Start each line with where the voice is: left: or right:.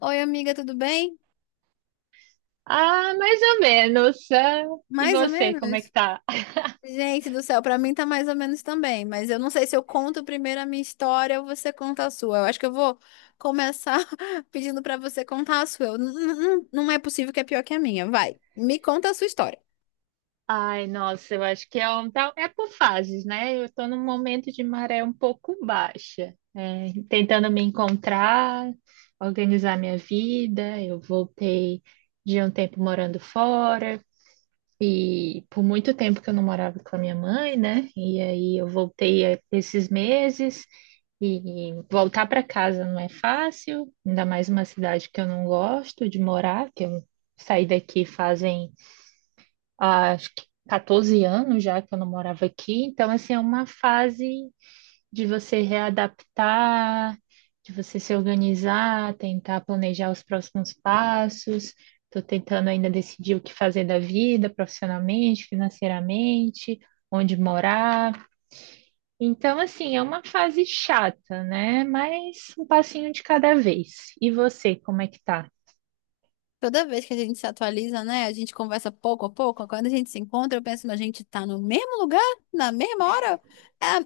left: Oi, amiga, tudo bem?
right: Ah, mais ou menos. Ah, e
left: Mais ou
right: você, como é que
left: menos?
right: tá?
left: Gente do céu, pra mim tá mais ou menos também, mas eu não sei se eu conto primeiro a minha história ou você conta a sua. Eu acho que eu vou começar pedindo pra você contar a sua. Não é possível que é pior que a minha. Vai, me conta a sua história.
right: Ai, nossa, eu acho que é, tá- é por fases, né? Eu tô num momento de maré um pouco baixa, é, tentando me encontrar, organizar minha vida. Eu voltei de um tempo morando fora e por muito tempo que eu não morava com a minha mãe, né? E aí eu voltei esses meses. E voltar para casa não é fácil, ainda mais uma cidade que eu não gosto de morar, que eu saí daqui fazem, acho que 14 anos já que eu não morava aqui. Então, assim, é uma fase de você readaptar, de você se organizar, tentar planejar os próximos passos. Estou tentando ainda decidir o que fazer da vida, profissionalmente, financeiramente, onde morar. Então, assim, é uma fase chata, né? Mas um passinho de cada vez. E você, como é que tá?
left: Toda vez que a gente se atualiza, né? A gente conversa pouco a pouco. Quando a gente se encontra, eu penso, mas a gente tá no mesmo lugar, na mesma hora.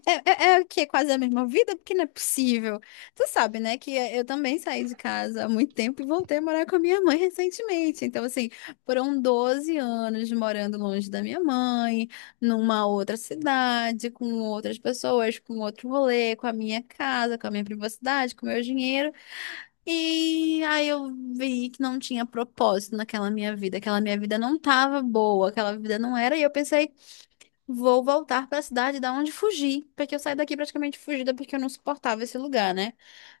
left: É o quê? Quase a mesma vida? Porque não é possível. Tu sabe, né? Que eu também saí de casa há muito tempo e voltei a morar com a minha mãe recentemente. Então, assim, foram 12 anos morando longe da minha mãe, numa outra cidade, com outras pessoas, com outro rolê, com a minha casa, com a minha privacidade, com o meu dinheiro. E aí eu vi que não tinha propósito naquela minha vida, aquela minha vida não tava boa, aquela vida não era, e eu pensei, vou voltar para a cidade da onde fugi, porque eu saí daqui praticamente fugida porque eu não suportava esse lugar, né?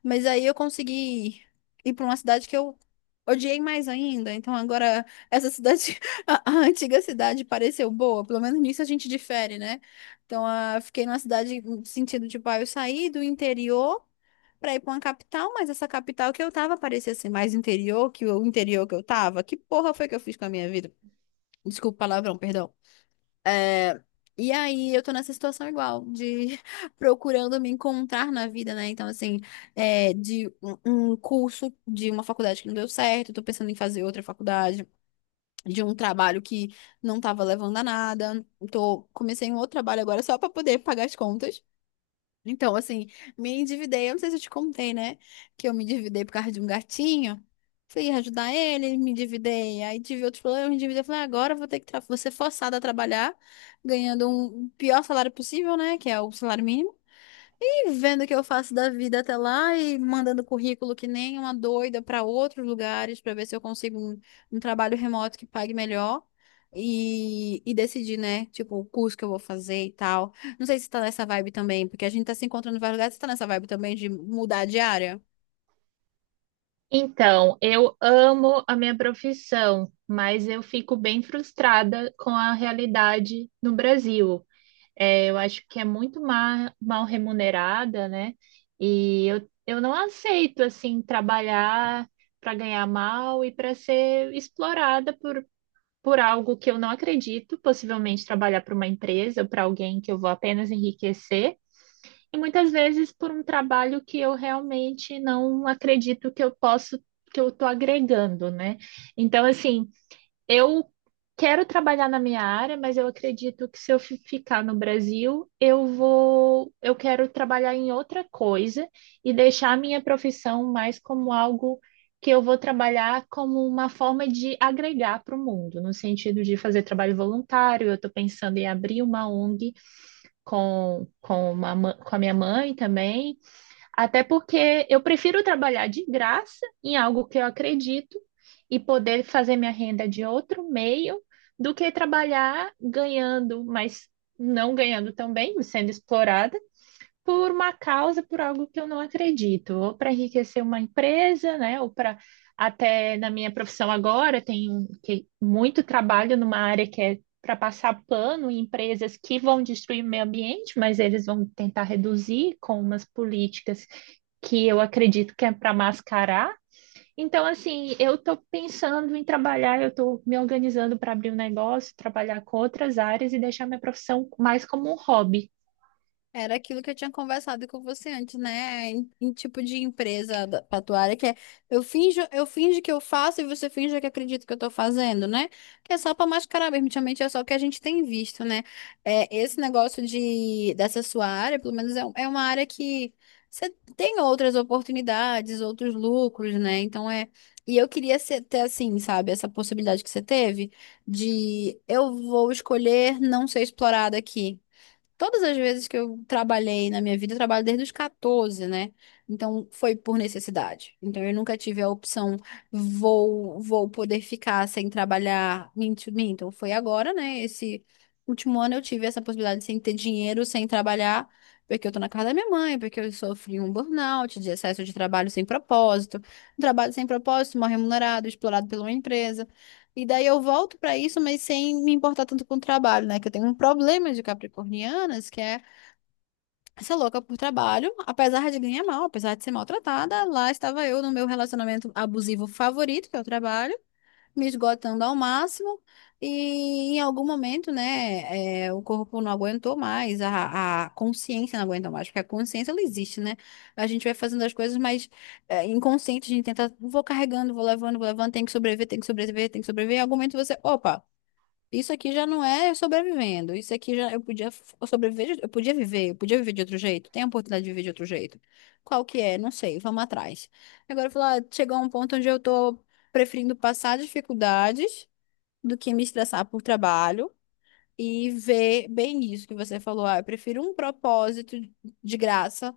left: Mas aí eu consegui ir para uma cidade que eu odiei mais ainda. Então agora essa cidade, a antiga cidade pareceu boa, pelo menos nisso a gente difere, né? Então fiquei numa cidade no sentido de, pai, eu saí do interior para ir para uma capital, mas essa capital que eu tava parecia ser mais interior que o interior que eu tava. Que porra foi que eu fiz com a minha vida? Desculpa o palavrão, perdão. É, e aí eu tô nessa situação igual, de procurando me encontrar na vida, né? Então, assim, é, de um curso de uma faculdade que não deu certo, tô pensando em fazer outra faculdade, de um trabalho que não tava levando a nada. Tô, comecei um outro trabalho agora só pra poder pagar as contas. Então, assim, me endividei. Eu não sei se eu te contei, né? Que eu me endividei por causa de um gatinho. Fui ajudar ele, me endividei. Aí tive outros problemas, me endividei. Falei, "Ah, agora eu vou ter que vou ser forçada a trabalhar, ganhando o pior salário possível, né? Que é o salário mínimo. E vendo o que eu faço da vida até lá e mandando currículo que nem uma doida para outros lugares para ver se eu consigo um trabalho remoto que pague melhor. E decidir, né? Tipo, o curso que eu vou fazer e tal. Não sei se tá nessa vibe também, porque a gente tá se encontrando em vários lugares. Você tá nessa vibe também de mudar de área?
right: Então, eu amo a minha profissão, mas eu fico bem frustrada com a realidade no Brasil. É, eu acho que é muito mal remunerada, né? E eu não aceito, assim, trabalhar para ganhar mal e para ser explorada por algo que eu não acredito, possivelmente trabalhar para uma empresa, para alguém que eu vou apenas enriquecer, e muitas vezes por um trabalho que eu realmente não acredito que eu posso, que eu estou agregando, né? Então, assim, eu quero trabalhar na minha área, mas eu acredito que se eu ficar no Brasil, eu vou, eu quero trabalhar em outra coisa e deixar a minha profissão mais como algo que eu vou trabalhar como uma forma de agregar para o mundo, no sentido de fazer trabalho voluntário. Eu estou pensando em abrir uma ONG uma com a minha mãe também. Até porque eu prefiro trabalhar de graça em algo que eu acredito e poder fazer minha renda de outro meio do que trabalhar ganhando, mas não ganhando tão bem, sendo explorada por uma causa, por algo que eu não acredito, ou para enriquecer uma empresa, né? Ou para até na minha profissão agora tem muito trabalho numa área que é para passar pano em empresas que vão destruir o meio ambiente, mas eles vão tentar reduzir com umas políticas que eu acredito que é para mascarar. Então, assim, eu estou pensando em trabalhar, eu estou me organizando para abrir um negócio, trabalhar com outras áreas e deixar minha profissão mais como um hobby.
left: Era aquilo que eu tinha conversado com você antes, né? Em tipo de empresa pra tua área, que é eu finjo que eu faço e você finge que acredita que eu tô fazendo, né? Que é só pra mascarar mesmo, ultimamente é só o que a gente tem visto, né? É, esse negócio de, dessa sua área, pelo menos é, é uma área que você tem outras oportunidades, outros lucros, né? Então é. E eu queria ser, ter assim, sabe, essa possibilidade que você teve de eu vou escolher não ser explorada aqui. Todas as vezes que eu trabalhei na minha vida, eu trabalho desde os 14, né? Então foi por necessidade. Então eu nunca tive a opção, vou poder ficar sem trabalhar. Minto, minto, foi agora, né? Esse último ano eu tive essa possibilidade sem ter dinheiro, sem trabalhar, porque eu tô na casa da minha mãe, porque eu sofri um burnout de excesso de trabalho sem propósito. Um trabalho sem propósito, mal remunerado, explorado pela uma empresa. E daí eu volto para isso, mas sem me importar tanto com o trabalho, né? Que eu tenho um problema de capricornianas, que é essa louca por trabalho, apesar de ganhar mal, apesar de ser maltratada, lá estava eu no meu relacionamento abusivo favorito, que é o trabalho, me esgotando ao máximo. E em algum momento, né, é, o corpo não aguentou mais, a consciência não aguenta mais, porque a consciência ela existe, né? A gente vai fazendo as coisas, mas é, inconsciente, a gente tenta, vou carregando, vou levando, tem que sobreviver, tem que sobreviver, tem que sobreviver. Em algum momento você, opa, isso aqui já não é sobrevivendo. Isso aqui já eu podia eu sobreviver, eu podia viver de outro jeito. Tem a oportunidade de viver de outro jeito. Qual que é? Não sei, vamos atrás. Agora falar, chegou a um ponto onde eu tô preferindo passar dificuldades do que me estressar por trabalho e ver bem isso que você falou. Ah, eu prefiro um propósito de graça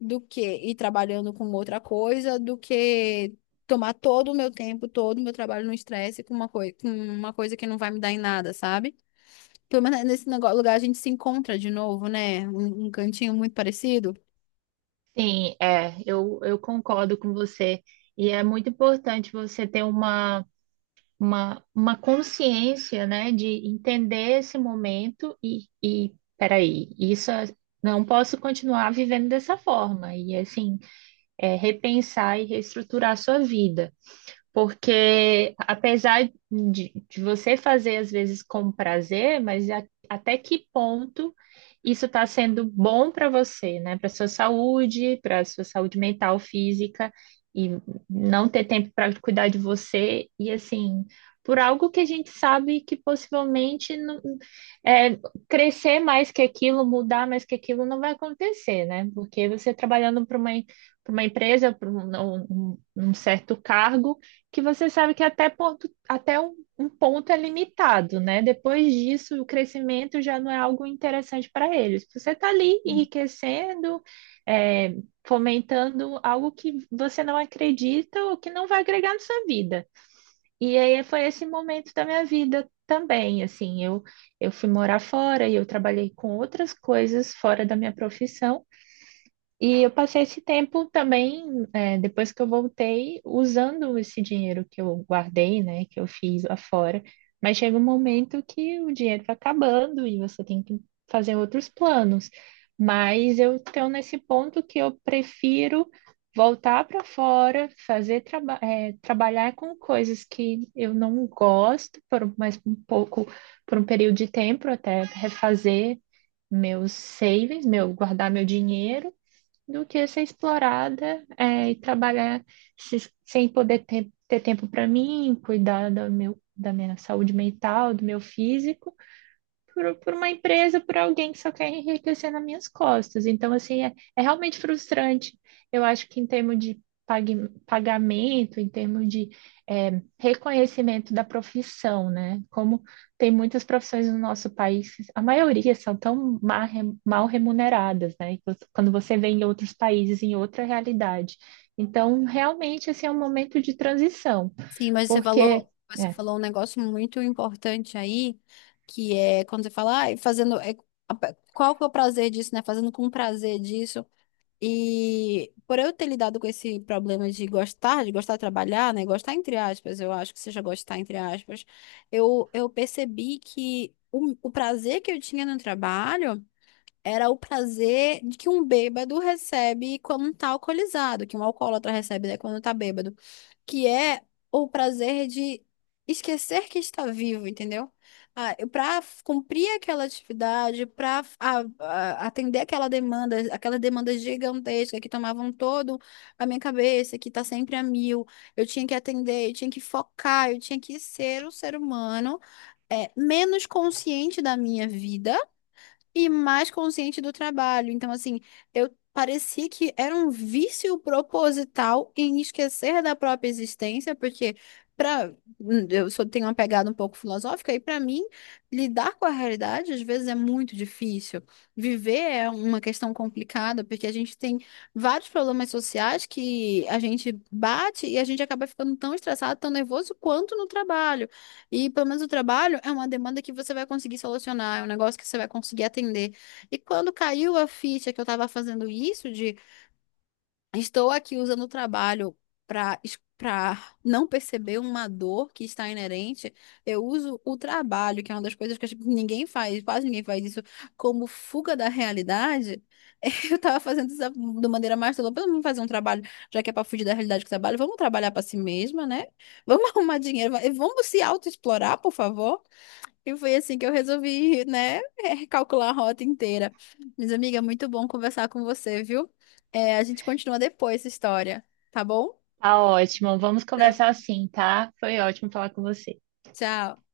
left: do que ir trabalhando com outra coisa, do que tomar todo o meu tempo, todo o meu trabalho no estresse com uma coisa que não vai me dar em nada, sabe? Pelo menos nesse negócio, lugar a gente se encontra de novo, né? Um cantinho muito parecido.
right: Sim, é, eu concordo com você. E é muito importante você ter uma consciência, né, de entender esse momento e peraí, não posso continuar vivendo dessa forma. E assim, é, repensar e reestruturar a sua vida. Porque apesar de você fazer às vezes com prazer, mas até que ponto isso está sendo bom para você, né? Para sua saúde mental, física, e não ter tempo para cuidar de você, e assim, por algo que a gente sabe que possivelmente não, é, crescer mais que aquilo, mudar mais que aquilo não vai acontecer, né? Porque você trabalhando para uma empresa, para um, um certo cargo que você sabe que até, ponto, até um, um ponto é limitado, né? Depois disso, o crescimento já não é algo interessante para eles. Você está ali enriquecendo, é, fomentando algo que você não acredita ou que não vai agregar na sua vida. E aí foi esse momento da minha vida também, assim, eu fui morar fora e eu trabalhei com outras coisas fora da minha profissão, e eu passei esse tempo também, é, depois que eu voltei, usando esse dinheiro que eu guardei, né, que eu fiz lá fora. Mas chega um momento que o dinheiro vai acabando e você tem que fazer outros planos. Mas eu estou nesse ponto que eu prefiro voltar para fora, fazer traba é, trabalhar com coisas que eu não gosto, por mais um pouco, por um período de tempo, até refazer meus savings, meu guardar meu dinheiro do que ser explorada, é, e trabalhar sem poder ter tempo para mim, cuidar do meu, da minha saúde mental, do meu físico por uma empresa, por alguém que só quer enriquecer nas minhas costas. Então, assim, é, é realmente frustrante. Eu acho que em termos de pagamento, em termos de é, reconhecimento da profissão, né? Como tem muitas profissões no nosso país, a maioria são tão mal remuneradas, né? E você- Quando você vê em outros países, em outra realidade. Então, realmente, esse é um momento de transição,
left: Sim, mas
right: porque...
left: você
right: é,
left: falou um negócio muito importante aí, que é quando você fala, ai, fazendo. É, a- qual que é o prazer disso, né? Fazendo com prazer disso. E por eu ter lidado com esse problema de gostar, de gostar de trabalhar, né? Gostar entre aspas, eu acho que seja gostar entre aspas, eu percebi que o prazer que eu tinha no trabalho era o prazer de que um bêbado recebe quando tá alcoolizado, que um alcoólatra recebe, né, quando tá bêbado, que é o prazer de esquecer que está vivo, entendeu? Ah, para cumprir aquela atividade, para atender aquela demanda gigantesca que tomavam todo a minha cabeça, que tá sempre a mil, eu tinha que atender, eu tinha que focar, eu tinha que ser um ser humano é, menos consciente da minha vida e mais consciente do trabalho. Então, assim, eu parecia que era um vício proposital em esquecer da própria existência, porque para eu só tenho uma pegada um pouco filosófica e para mim lidar com a realidade às vezes é muito difícil. Viver é uma questão complicada, porque a gente tem vários problemas sociais que a gente bate e a gente acaba ficando tão estressado, tão nervoso quanto no trabalho. E pelo menos o trabalho é uma demanda que você vai conseguir solucionar, é um negócio que você vai conseguir atender. E quando caiu a ficha que eu estava fazendo isso, de estou aqui usando o trabalho para para não perceber uma dor que está inerente. Eu uso o trabalho, que é uma das coisas que acho que ninguém faz, quase ninguém faz isso, como fuga da realidade. Eu estava fazendo isso de maneira mais tola. Vamos fazer um trabalho, já que é para fugir da realidade que trabalho, vamos trabalhar para si mesma, né? Vamos arrumar dinheiro, vamos se autoexplorar, por favor. E foi assim que eu resolvi, né, recalcular a rota inteira. Mas, amiga, muito bom conversar com você, viu? É, a gente continua depois essa história, tá bom?
right: Tá ótimo. Vamos
left: Tá.
right: conversar assim, tá? Foi ótimo falar com você.
left: Tchau.